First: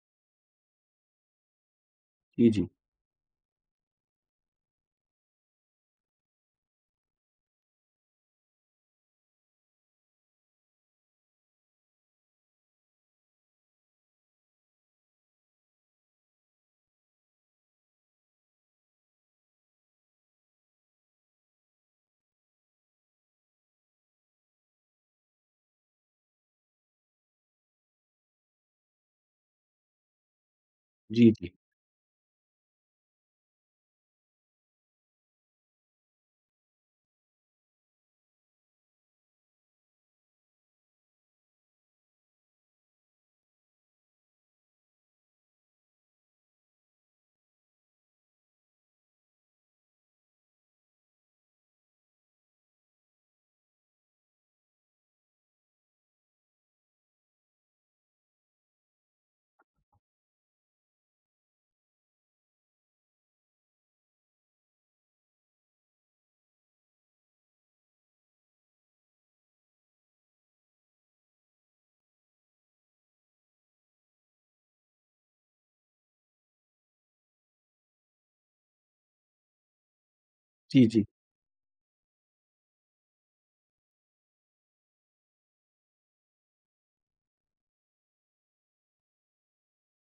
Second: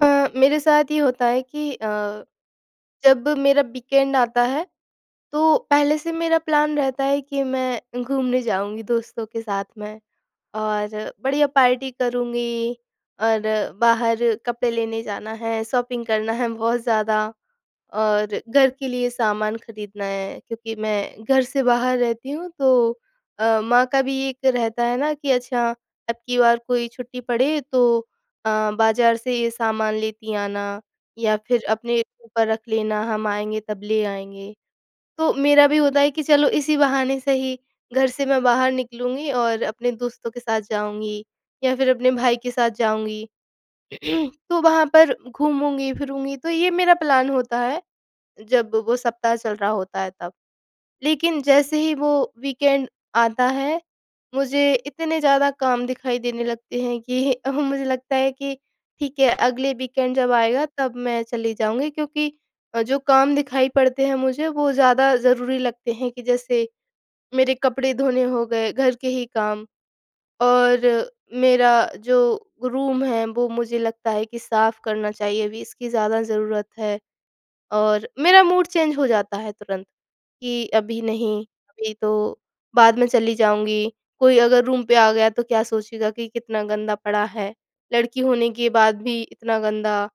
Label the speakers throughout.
Speaker 1: अ, मेरे साथ ये होता है कि अ,
Speaker 2: जी, जी।
Speaker 1: जब मेरा वीकेंड आता है, तो पहले से मेरा प्लान रहता है कि मैं घूमने जाऊँगी दोस्तों के साथ मैं। और बढ़िया पार्टी करूँगी, और बाहर कपड़े लेने जाना है, शॉपिंग करना है, बहुत ज़्यादा, और घर के लिए सामान खरीदना है। क्योंकि मैं घर से बाहर रहती हूँ तो अ, माँ का भी एक रहता है ना कि अच्छा, अबकी बार कोई छुट्टी पड़े तो अ, बाज़ार से ये सामान लेती आना,
Speaker 2: जी,
Speaker 1: या
Speaker 2: जी।
Speaker 1: फिर अपने ऊपर रख लेना, हम आएँगे तब ले आएँगे। तो मेरा भी होता है कि चलो इसी बहाने सही, घर से मैं बाहर निकलूंगी, और अपने दोस्तों के साथ जाऊँगी, या फिर अपने भाई के साथ जाऊँगी,, तो वहाँ पर घूमूँगी-फिरूँगी। तो ये मेरा प्लान होता है, जब वो सप्ताह चल रहा होता है, तब। लेकिन जैसे ही वो वीकेंड आता है, मुझे इतने ज़्यादा काम दिखाई देने लगते हैं कि अ, मुझे लगता है कि ठीक है, अगले वीकेंड जब आएगा, तब मैं चली जाऊँगी। क्योंकि अ, जो काम दिखाई पड़ते हैं मुझे, वो ज़्यादा ज़रूरी लगते हैं, कि जैसे मेरे कपड़े धोने हो गए, घर के ही काम, और मेरा जो रूम है, वो मुझे लगता है कि साफ़ करना चाहिए, अभी इसकी ज़्यादा ज़रूरत है और मेरा मूड चेंज हो जाता है तुरंत, कि
Speaker 2: जी,
Speaker 1: अभी
Speaker 2: जी।
Speaker 1: नहीं, अभी तो बाद में चली जाऊँगी। कोई अगर रूम पे आ गया, तो क्या सोचेगा कि कितना गंदा पड़ा है। लड़की होने के बाद भी इतना गंदा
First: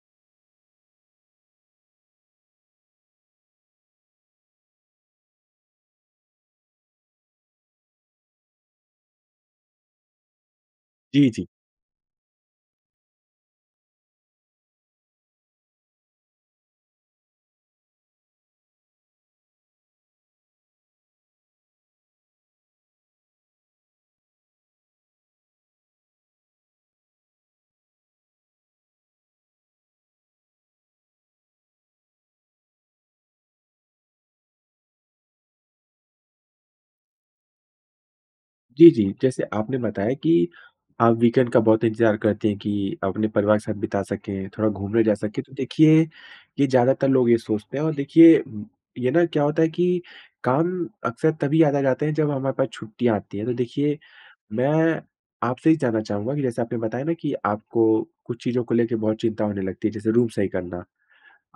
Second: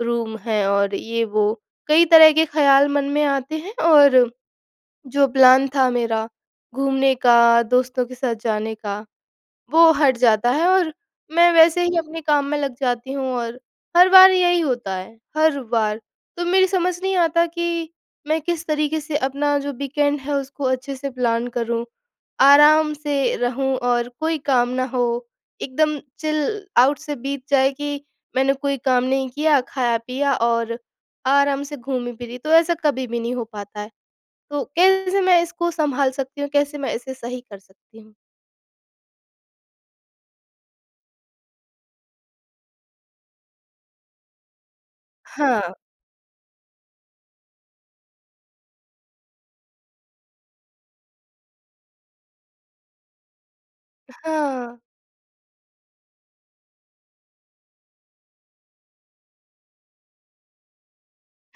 Speaker 1: रूम है और ये वो। कई तरह के ख़्याल मन में आते हैं, और जो प्लान था मेरा घूमने का, दोस्तों के साथ जाने का, वो हट जाता है और
Speaker 2: जी, जी।
Speaker 1: मैं वैसे ही अपने काम में लग जाती हूँ और हर बार यही होता है, हर बार। तो मेरी समझ नहीं आता कि मैं किस तरीके से अपना जो वीकेंड है, उसको अच्छे से प्लान करूँ। आराम से रहूँ और कोई काम ना हो, एकदम चिल आउट से बीत जाए कि मैंने कोई काम नहीं किया, खाया-पिया और आराम से घूमी-फिरी तो ऐसा कभी भी नहीं हो पाता है। तो कैसे मैं इसको संभाल सकती हूँ? कैसे मैं इसे सही कर सकती हूँ?
Speaker 2: जी, जी। जैसे आपने बताया कि आप वीकेंड का बहुत इंतज़ार करते हैं कि अपने परिवार के साथ बिता सकें, थोड़ा घूमने जा सकें। तो
Speaker 1: हाँ।
Speaker 2: देखिए, ये ज़्यादातर लोग ये सोचते हैं। और देखिए, ये ना क्या होता है कि काम अक्सर तभी याद आ जाते हैं जब हमारे पास छुट्टियाँ आती हैं। तो देखिए,
Speaker 1: हाँ।
Speaker 2: मैं आपसे ये जानना चाहूँगा कि जैसे आपने बताया ना कि आपको कुछ चीज़ों को लेकर बहुत चिंता होने लगती है, जैसे रूम सही करना,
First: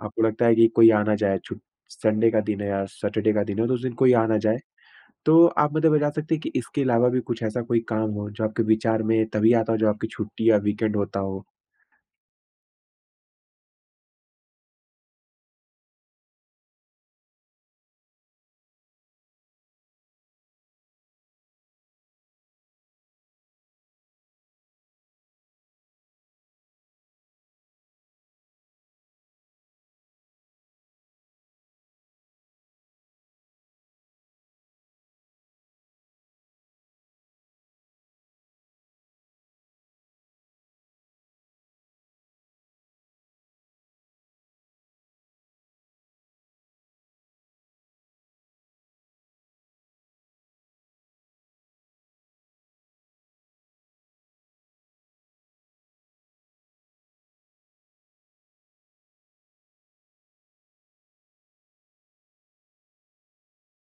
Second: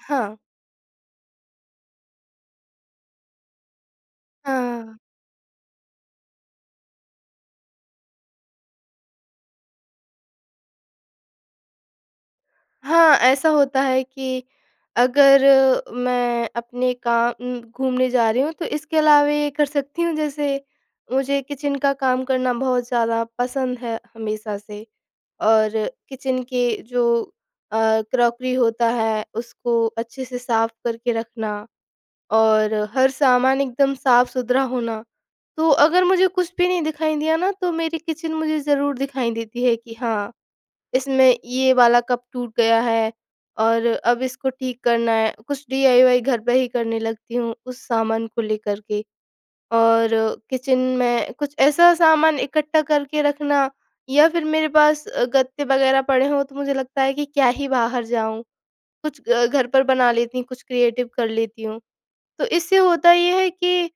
Speaker 2: आपको लगता है कि कोई आ ना जाए, छू संडे का दिन है या सैटरडे का दिन है, तो उस दिन कोई आ ना जाए।
Speaker 1: हाँ।
Speaker 2: तो आप मुझे बता सकती हैं कि इसके अलावा भी कुछ ऐसा कोई काम हो, जो आपके विचार में तभी आता हो, जब आपकी छुट्टी या वीकेंड होता हो?
Speaker 1: हाँ, ऐसा होता है कि, अगर मैं अपने काम उम घूमने जा रही हूँ, तो इसके अलावे ये कर सकती हूँ। जैसे, मुझे किचन का काम करना बहुत ज़्यादा पसंद है हमेशा से, और किचन के जो, अ, क्रॉकरी होता है, उसको अच्छे से साफ करके रखना, और हर सामान एकदम साफ-सुथरा होना। तो अगर मुझे कुछ भी नहीं दिखाई दिया ना, तो मेरी किचन मुझे ज़रूर दिखाई देती है कि हाँ, इसमें ये वाला कप टूट गया है और अब इसको ठीक करना है। कुछ डीआईवाय घर पर ही करने लगती हूँ उस सामान को लेकर के और किचन में कुछ ऐसा सामान इकट्ठा करके रखना। या फिर मेरे पास अ, गत्ते वगैरह पड़े हों, तो मुझे लगता है कि क्या ही बाहर जाऊँ, कुछ अ, घर पर बना लेती हूँ, कुछ क्रिएटिव कर लेती हूँ। तो इससे होता ये है कि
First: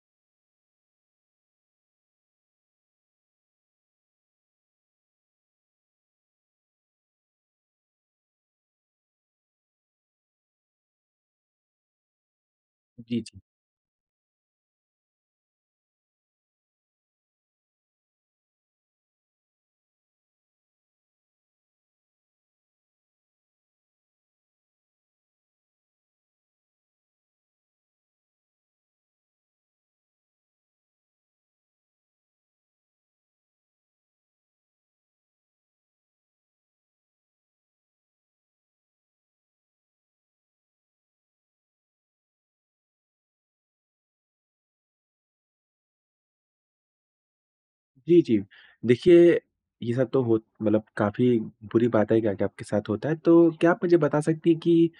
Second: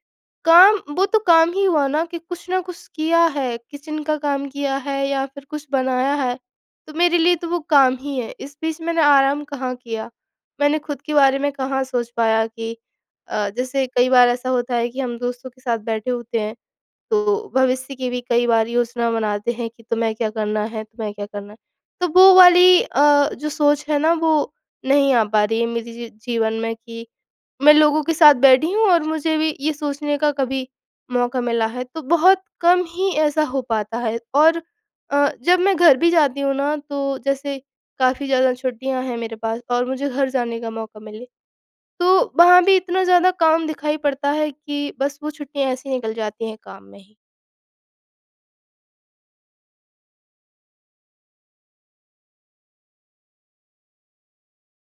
Speaker 1: काम वो तो काम ही हुआ ना, कि कुछ ना कुछ किया है, किचन का काम किया है या फिर कुछ बनाया है, तो मेरे लिए तो वो काम ही है। इस बीच मैंने आराम कहाँ किया, मैंने खुद के बारे में कहाँ सोच पाया कि
Speaker 2: जी, जी।
Speaker 1: अ, जैसे कई बार ऐसा होता है कि हम दोस्तों के साथ बैठे होते हैं, तो भविष्य की भी कई बार योजना बनाते हैं कि तुम्हें क्या करना है, तुम्हें क्या करना है। तो वो वाली अ, जो सोच है ना, वो नहीं आ पा रही है मेरे जी जी जीवन में कि मैं लोगों के साथ बैठी हूँ और मुझे भी ये सोचने का कभी मौका मिला है। तो बहुत कम ही ऐसा हो पाता है। और अ, जब मैं घर भी जाती हूँ ना, तो जैसे काफ़ी ज़्यादा छुट्टियाँ हैं मेरे पास और मुझे घर जाने का मौका मिले, तो वहाँ भी इतना ज़्यादा काम दिखाई पड़ता है कि बस वो छुट्टियाँ ऐसी निकल जाती हैं, काम में ही।
Speaker 2: जी, जी। देखिए, ये सब तो हो मतलब काफ़ी बुरी बात है, क्या-क्या आपके साथ होता है। तो क्या आप मुझे बता सकती हैं कि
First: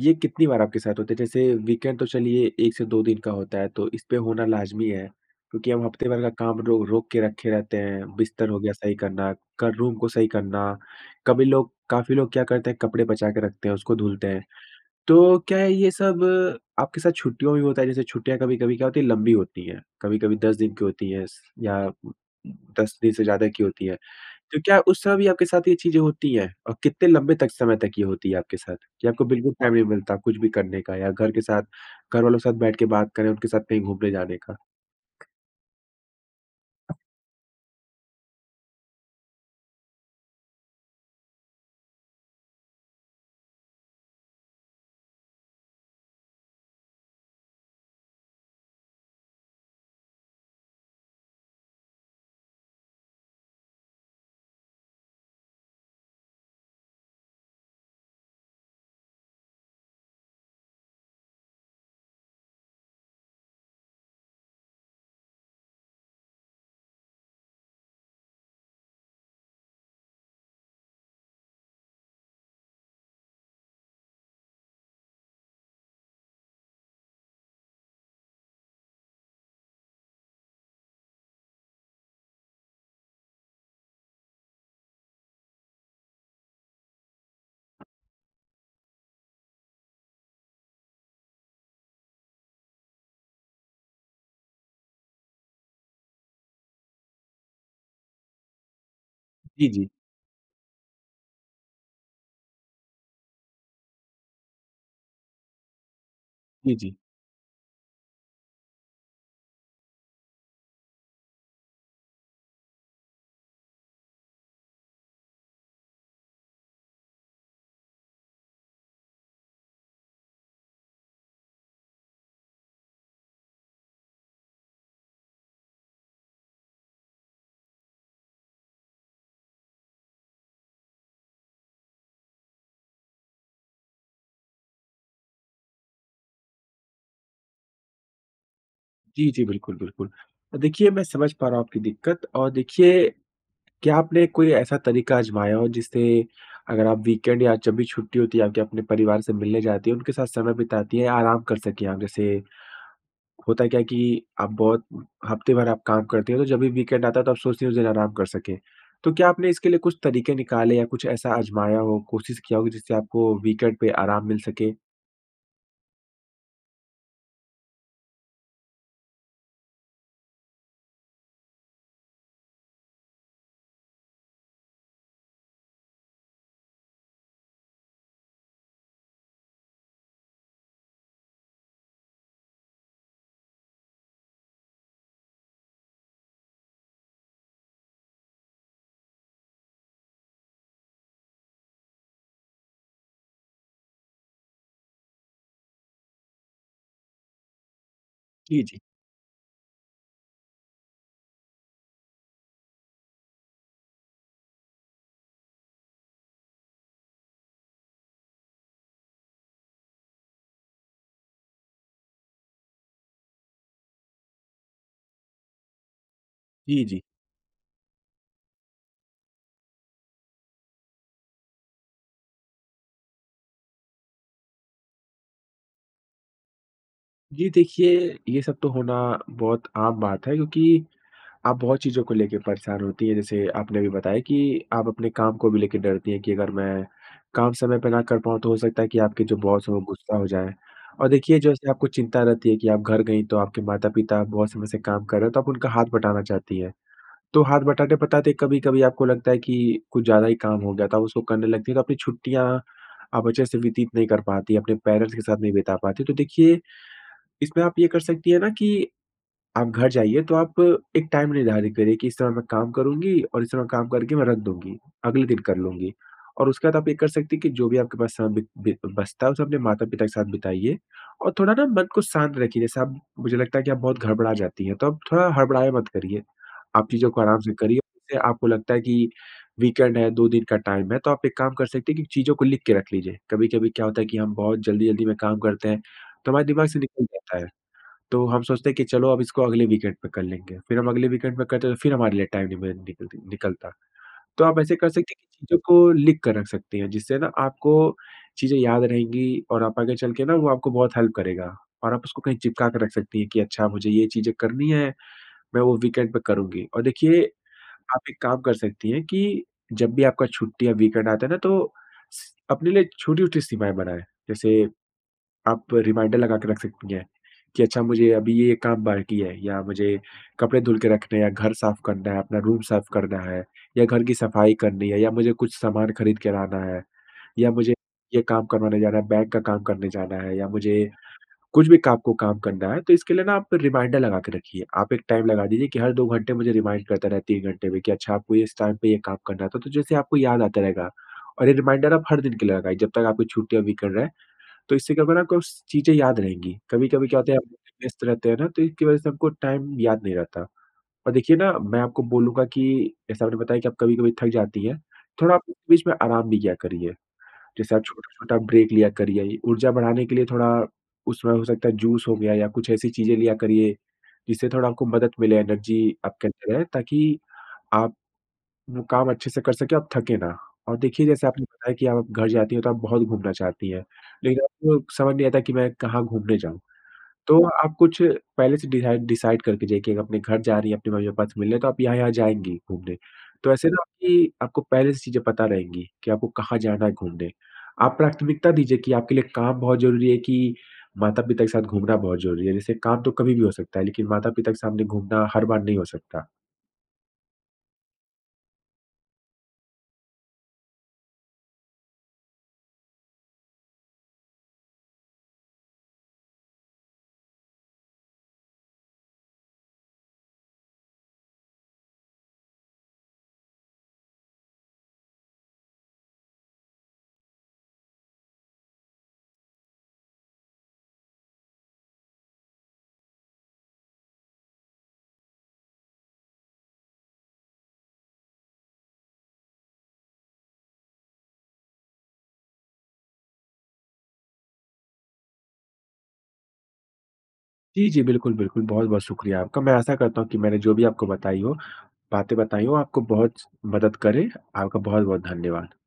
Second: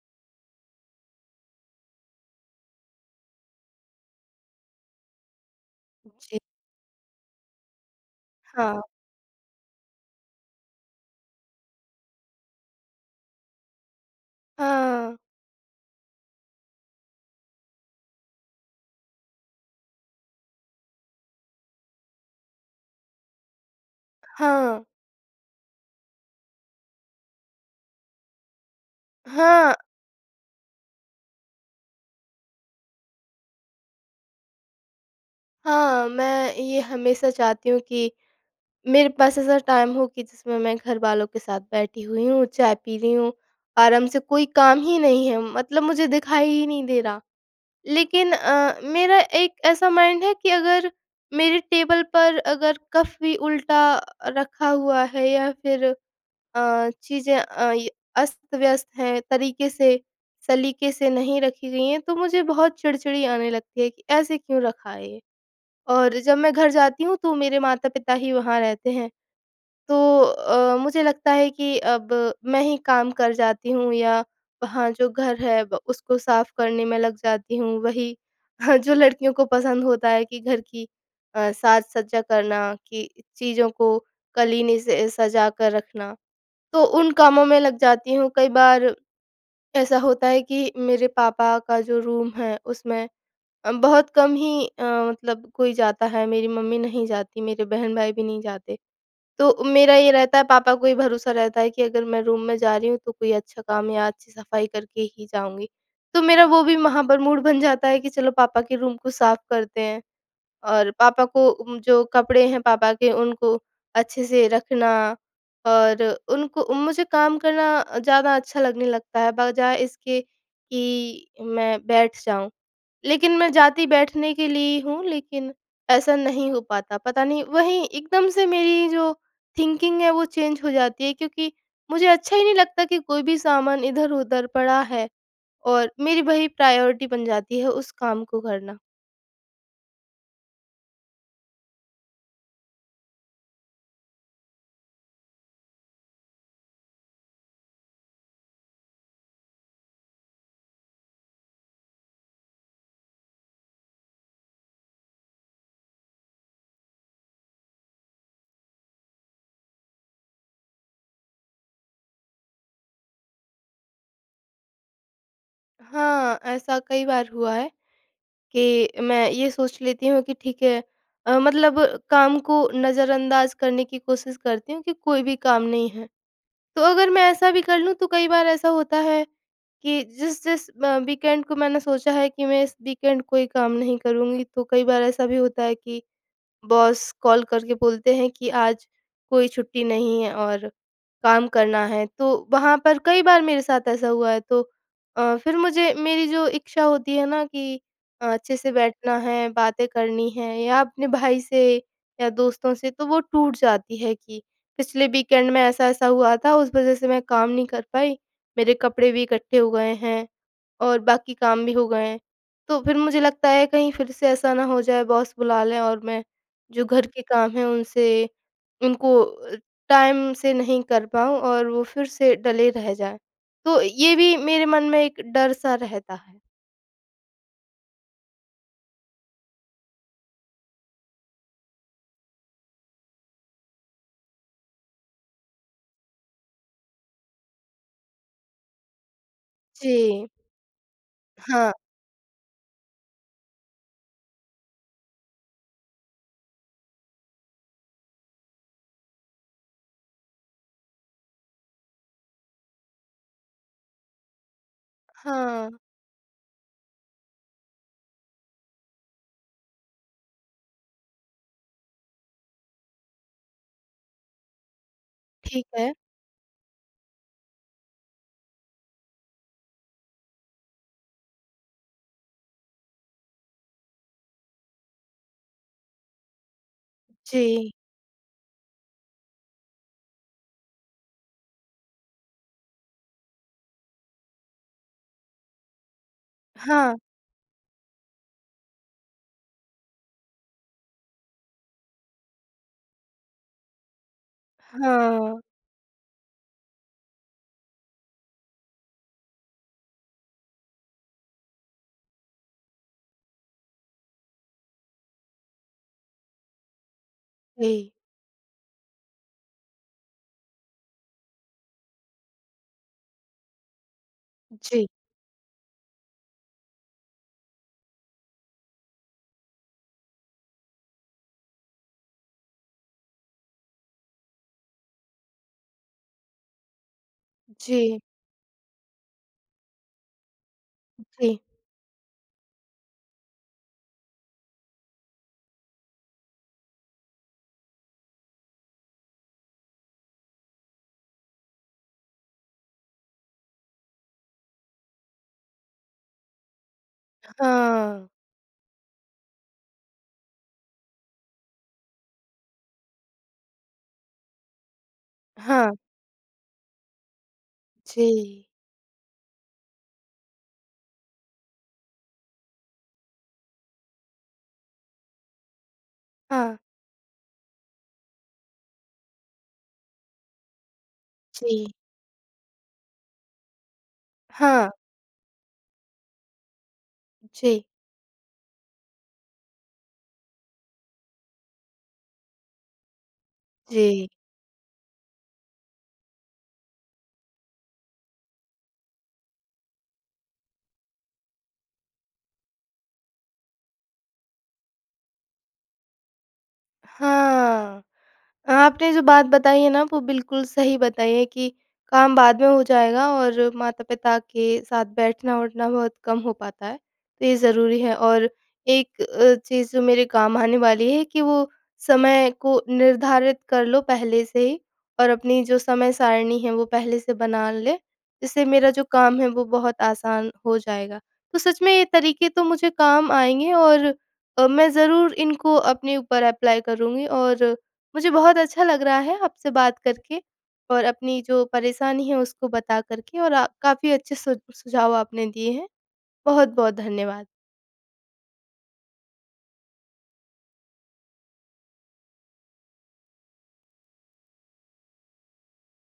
Speaker 2: ये कितनी बार आपके साथ होता है? जैसे, वीकेंड तो चलिए 1 से 2 दिन का होता है तो इसपे होना लाज़मी है, क्योंकि हम हफ़्ते भर का
Speaker 1: जी।
Speaker 2: काम रो रोक के रखे रहते हैं, बिस्तर हो गया
Speaker 1: हाँ।
Speaker 2: सही करना, कर रूम को सही करना, कभी लोग काफ़ी लोग क्या करते हैं, कपड़े बचा के रखते हैं, उसको धुलते हैं।
Speaker 1: हाँ।
Speaker 2: तो क्या ये सब आपके साथ छुट्टियों में भी होता है? जैसे छुट्टियाँ कभी-कभी क्या होती हैं, लंबी होती हैं, कभी-कभी 10 दिन की होती हैं स या 10 दिन से ज़्यादा की होती हैं। तो क्या
Speaker 1: हाँ।
Speaker 2: उस समय भी आपके साथ ये चीज़ें होती हैं? और कितने लंबे तक समय तक ये होती है आपके साथ, कि आपको बिल्कुल
Speaker 1: हाँ।
Speaker 2: टाइम नहीं मिलता कुछ भी करने का, या घर के साथ घर वालों के साथ बैठ के बात करें, उनके साथ कहीं घूमने जाने का?
Speaker 1: हाँ, मैं ये हमेशा चाहती हूँ कि मेरे पास ऐसा टाइम हो कि जिसमें मैं घरवालों के साथ बैठी हुई हूँ, चाय पी रही हूँ, आराम से, कोई काम ही नहीं है मतलब मुझे दिखाई ही नहीं दे रहा। लेकिन, अ, मेरा एक ऐसा माइंड है कि अगर मेरे टेबल पर अगर कप भी उल्टा अ, रखा हुआ है या फिर अ, चीज़ें अ, य अस्त-व्यस्त हैं, तरीके से, सलीके से नहीं रखी गई हैं, तो मुझे बहुत चिड़-चिड़ी आने लगती है कि, "ऐसे क्यों रखा है ये?" और जब मैं घर जाती हूँ, तो मेरे माता-पिता ही वहाँ रहते हैं। तो अ, मुझे लगता है कि अब मैं ही काम कर जाती हूँ या वहाँ जो घर है, ब उसको साफ़ करने में लग जाती हूँ। वही, जो लड़कियों को पसंद होता है कि घर की अ, साज-सज्जा करना, कि चीज़ों को कलीने से सजा कर रखना, तो उन कामों में लग जाती हूँ। कई बार ऐसा होता है कि मेरे पापा का जो रूम है, उसमें बहुत कम ही अ, मतलब कोई जाता है। मेरी मम्मी नहीं जाती, मेरे बहन-भाई भी नहीं जाते। तो
Speaker 2: जी, जी।
Speaker 1: मेरा ये रहता है, पापा को ये भरोसा रहता है कि अगर मैं रूम में जा रही हूँ, तो कोई अच्छा काम या अच्छी सफ़ाई करके ही जाऊँगी। तो मेरा वो
Speaker 2: जी,
Speaker 1: भी
Speaker 2: जी।
Speaker 1: वहाँ पर मूड बन जाता है कि, "चलो, पापा के रूम को साफ करते हैं।" और पापा को जो कपड़े हैं पापा के, उनको अच्छे से रखना और उनको मुझे काम करना अ, ज़्यादा अच्छा लगने लगता है, बजाय इसके कि मैं बैठ जाऊँ। लेकिन मैं जाती बैठने के लिए ही हूँ, लेकिन ऐसा नहीं हो पाता। पता नहीं, वहीं एकदम से मेरी जो थिंकिंग है, वो चेंज हो जाती है क्योंकि मुझे अच्छा ही नहीं लगता कि कोई भी सामान इधर-उधर पड़ा है, और मेरी वही प्रायोरिटी बन जाती है उस काम को करना।
Speaker 2: जी, जी, बिल्कुल, बिल्कुल। देखिए, मैं समझ पा रहा हूँ आपकी दिक्कत। और देखिए, क्या आपने कोई ऐसा तरीका आज़माया हो जिससे अगर आप वीकेंड या जब भी छुट्टी होती है, आप क्या अपने परिवार से मिलने जाती हैं, उनके साथ समय बिताती हैं या आराम कर सकें आप? जैसे, होता क्या है कि आप बहुत हफ़्ते भर आप काम करतीं हैं, तो जब भी वीकेंड आता है, तो आप सोचती हैं उस दिन आराम कर सकें। तो क्या आपने इसके लिए कुछ तरीके निकाले या कुछ ऐसा आज़माया हो, कोशिश किया हो कि जिससे आपको वीकेंड पे आराम मिल सके?
Speaker 1: हाँ, ऐसा कई बार हुआ है, कि मैं ये सोच लेती हूँ कि ठीक है अ, मतलब काम को नज़रअंदाज करने की कोशिश करती हूँ कि कोई भी काम नहीं है। तो अगर मैं ऐसा भी कर लूँ, तो कई बार ऐसा होता है कि जिस-जिस म वीकेंड को मैंने सोचा है कि मैं इस वीकेंड कोई काम नहीं करुँगी, तो कई बार ऐसा भी होता है कि बॉस कॉल करके बोलते हैं कि, "आज कोई छुट्टी नहीं है और काम करना है।" तो वहाँ पर कई बार मेरे साथ ऐसा हुआ है। तो अ, फिर मुझे मेरी जो इच्छा होती है ना कि अ, अच्छे
Speaker 2: जी,
Speaker 1: से
Speaker 2: जी।
Speaker 1: बैठना है, बातें करनी हैं या अपने भाई से या दोस्तों से, तो वो टूट जाती है कि पिछले वीकेंड में ऐसा-ऐसा हुआ था, उस वजह से मैं काम नहीं कर पाई, मेरे कपड़े भी इकट्ठे हो गए हैं, और बाकी काम भी हो गए हैं। तो फिर मुझे लगता है, कहीं फिर से ऐसा ना हो जाए, बॉस बुला लें और मैं जो
Speaker 2: जी, जी।
Speaker 1: घर के काम हैं उनसे उनको अ, टाइम से नहीं कर पाऊँ और वो फिर से टले रह जाएँ। तो ये भी मेरे मन में एक डर-सा रहता है।
Speaker 2: जी देखिए, ये सब तो होना, बहुत आम बात है, क्योंकि, आप बहुत चीज़ों को ले के परेशान होती हैं, जैसे आपने अभी बताया कि आप अपने काम को भी लेकर डरती हैं, कि अगर मैं, काम समय पे ना कर पाऊँ तो हो सकता है कि आपके जो बॉस हैं, वो गुस्सा हो
Speaker 1: जी।
Speaker 2: जाएँ, और देखिए, जैसे
Speaker 1: हाँ।
Speaker 2: आपको चिंता रहती है कि, आप घर गईं, तो आपके माता-पिता, बहुत समय से काम कर रहे हैं, तो आप उनका हाथ बटाना चाहती हैं। तो हाथ बटाते-बटाते, कभी-कभी आपको लगता है कि, कुछ ज़्यादा ही काम हो गया था, उसको करने लगती हैं, तो आपकी छुट्टियाँ, आप अच्छे से व्यतीत नहीं कर पातीं, अपने पेरेंट्स के साथ नहीं बिता
Speaker 1: हाँ।
Speaker 2: पाती। तो देखिए, इसमें आप ये कर सकती हैं ना कि आप घर जाइए तो आप, एक टाइम निर्धारित करिए, कि इस समय मैं काम करूँगी और इस समय काम करके मैं रख दूँगी, अगले दिन कर
Speaker 1: ठीक है।
Speaker 2: लूँगी, और उसके बाद आप ये कर सकती हैं कि जो भी आपके पास समय बि बि बचता है, उसे अपने माता-पिता के साथ बिताइए। और थोड़ा ना मन को शांत रखिए, जैसे आप मुझे लगता है कि, आप बहुत घड़बड़ा जाती हैं। तो आप, थोड़ा हड़बड़ाया मत करिए। आप चीज़ों को आराम से
Speaker 1: जी।
Speaker 2: करिए, [unintelligible] आपको लगता है कि वीकेंड है, 2 दिन का टाइम है, तो आप एक काम कर सकती हैं कि चीज़ों को लिख के रख लीजिए। कभी-कभी क्या होता है कि हम बहुत जल्दी-जल्दी में काम करते हैं, तो हमारे दिमाग से
Speaker 1: हाँ।
Speaker 2: निकल जाता है। तो हम सोचते हैं कि चलो, अब इसको अगले वीकेंड पे कर लेंगे। फिर हम अगले वीकेंड में कर रहे हैं, तो फिर हमारे लिए टाइम नहीं मि निकलती निकलता। तो आप ऐसे कर सकती हैं कि
Speaker 1: हाँ।
Speaker 2: चीजों को लिख कर रख सकती हैं। जिससे ना आपको चीज़ें याद रहेंगी और आप आगे चल के ना, वो आपको बहुत हेल्प करेगा, और आप उसको कहीं चिपका कर रख सकती हैं कि अच्छा, मुझे ये चीज़ें करनी है। मैं वो वीकेंड पे करुँगी और देखिए,
Speaker 1: जी।
Speaker 2: आप एक काम कर सकती हैं कि, जब भी आपका छुट्टी या वीकेंड आता है ना तो स अपने लिए छोटी-छोटी सीमाएँ बनाएँ। जैसे,
Speaker 1: जी।
Speaker 2: आप रिमाइंडर लगा के रख सकती हैं, कि अच्छा, मुझे अभी ये काम बाकी है, या मुझे कपड़े धुल के रखने हैं, या घर साफ़ करना है, अपना रूम साफ़ करना है या घर की सफ़ाई करनी है या मुझे कुछ सामान खरीद के लाना है या मुझे
Speaker 1: जी।
Speaker 2: ये काम करवाने जाना है, बैंक का काम करने जाना है या मुझे
Speaker 1: जी।
Speaker 2: कुछ भी काम को काम करना है तो इसके लिए ना, आप रिमाइंडर लगा के रखिए। आप एक टाइम लगा दीजिए, हर 2 घंटे मुझे रिमाइंडर करते रहे, 3 घंटे में, कि अच्छा आपको, इस टाइम पे ये काम करना है। तो जैसे आपको याद आता रहेगा, और ये रिमाइंडर आप, हर दिन के लिए लगाइए, जब तक आपकी छुट्टी या वीकेंड है। तो इससे क्या होगा ना, आपको स चीज़ें याद रहेंगी। कभी-कभी क्या होता है, आप व्यस्त
Speaker 1: हाँ।
Speaker 2: रहते हैं ना, तो इसकी वजह से, आपको टाइम याद नहीं रहता और देखिए ना, मैं आपको बोलूँगा कि, जैसे आपने बताया कि आप कभी-कभी थक भी जाती हैं, थोड़ा आप
Speaker 1: हाँ।
Speaker 2: बीच में आराम भी किया करिए। जैसे आप छोटा-छोटा
Speaker 1: जी।
Speaker 2: ब्रेक लिया करिए। ये ऊर्जा बढ़ाने के लिए थोड़ा, उसमें हो सकता है, जूस हो गया, या कुछ ऐसी चीज़ें लिया करिए, जिससे थोड़ा आपको मदद मिले, एनर्जी आपके अंदर
Speaker 1: हाँ।
Speaker 2: रहे, ताकि, आप, वो काम अच्छे से कर सकें, आप थके ना, और देखिए, जैसे आपने
Speaker 1: जी।
Speaker 2: बताया कि आप घर जाती हैं तो आप बहुत घूमना चाहती हैं। लेकिन
Speaker 1: हाँ।
Speaker 2: आपको, समझ नहीं आता, कि मैं, कहाँ घूमने जाऊँ। तो,
Speaker 1: जी।
Speaker 2: आप कुछ, पहले से दिराइड डिसाइड करके जाइए कि अपने घर जा रही हैं, अपने मम्मी-पापा से मिलने तो आप यहाँ-यहाँ जाएँगी घूमने। तो ऐसे ना
Speaker 1: जी।
Speaker 2: आपकी आपको पहले से चीज़ें पता रहेंगी, कि आपको कहाँ जाना है घूमने। आप प्राथमिकता दीजिए कि आपके लिए काम बहुत ज़रूरी है कि, माता-पिता के साथ घूमना बहुत ज़रूरी है। जैसे काम तो कभी भी हो सकता है, लेकिन माता-पिता के सामने घूमना हर बार नहीं हो सकता।
Speaker 1: हाँ। आपने जो बात बताई है ना, वो बिल्कुल सही बताई है कि काम बाद में हो जाएगा और माता-पिता के साथ बैठना-उठना बहुत कम हो पाता है, तो ये ज़रूरी है, और एक अ, चीज़, जो मेरे काम आने वाली है कि वो, समय को निर्धारित कर लो पहले से ही और अपनी जो समय-सारिणी है, वो पहले से बना लें। जिससे मेरा जो काम है, वो बहुत आसान हो जाएगा। तो सच में, ये तरीके तो मुझे काम आएँगे और तो मैं ज़रूर इनको अपने ऊपर अप्लाई करूँगी और मुझे बहुत अच्छा लग रहा है, आपसे बात करके और अपनी जो परेशानी है उसको बता कर के और आ काफ़ी अच्छे सु सुझाव आपने दिए हैं, बहुत-बहुत धन्यवाद।
Speaker 2: जी, जी, बिल्कुल, बिल्कुल। बहुत-बहुत शुक्रिया आपका। मैं आशा करता हूँ कि मैंने जो भी आपको बताई हों बातें बताई हों, आपको बहुत ज मदद करें। आपका बहुत-बहुत धन्यवाद।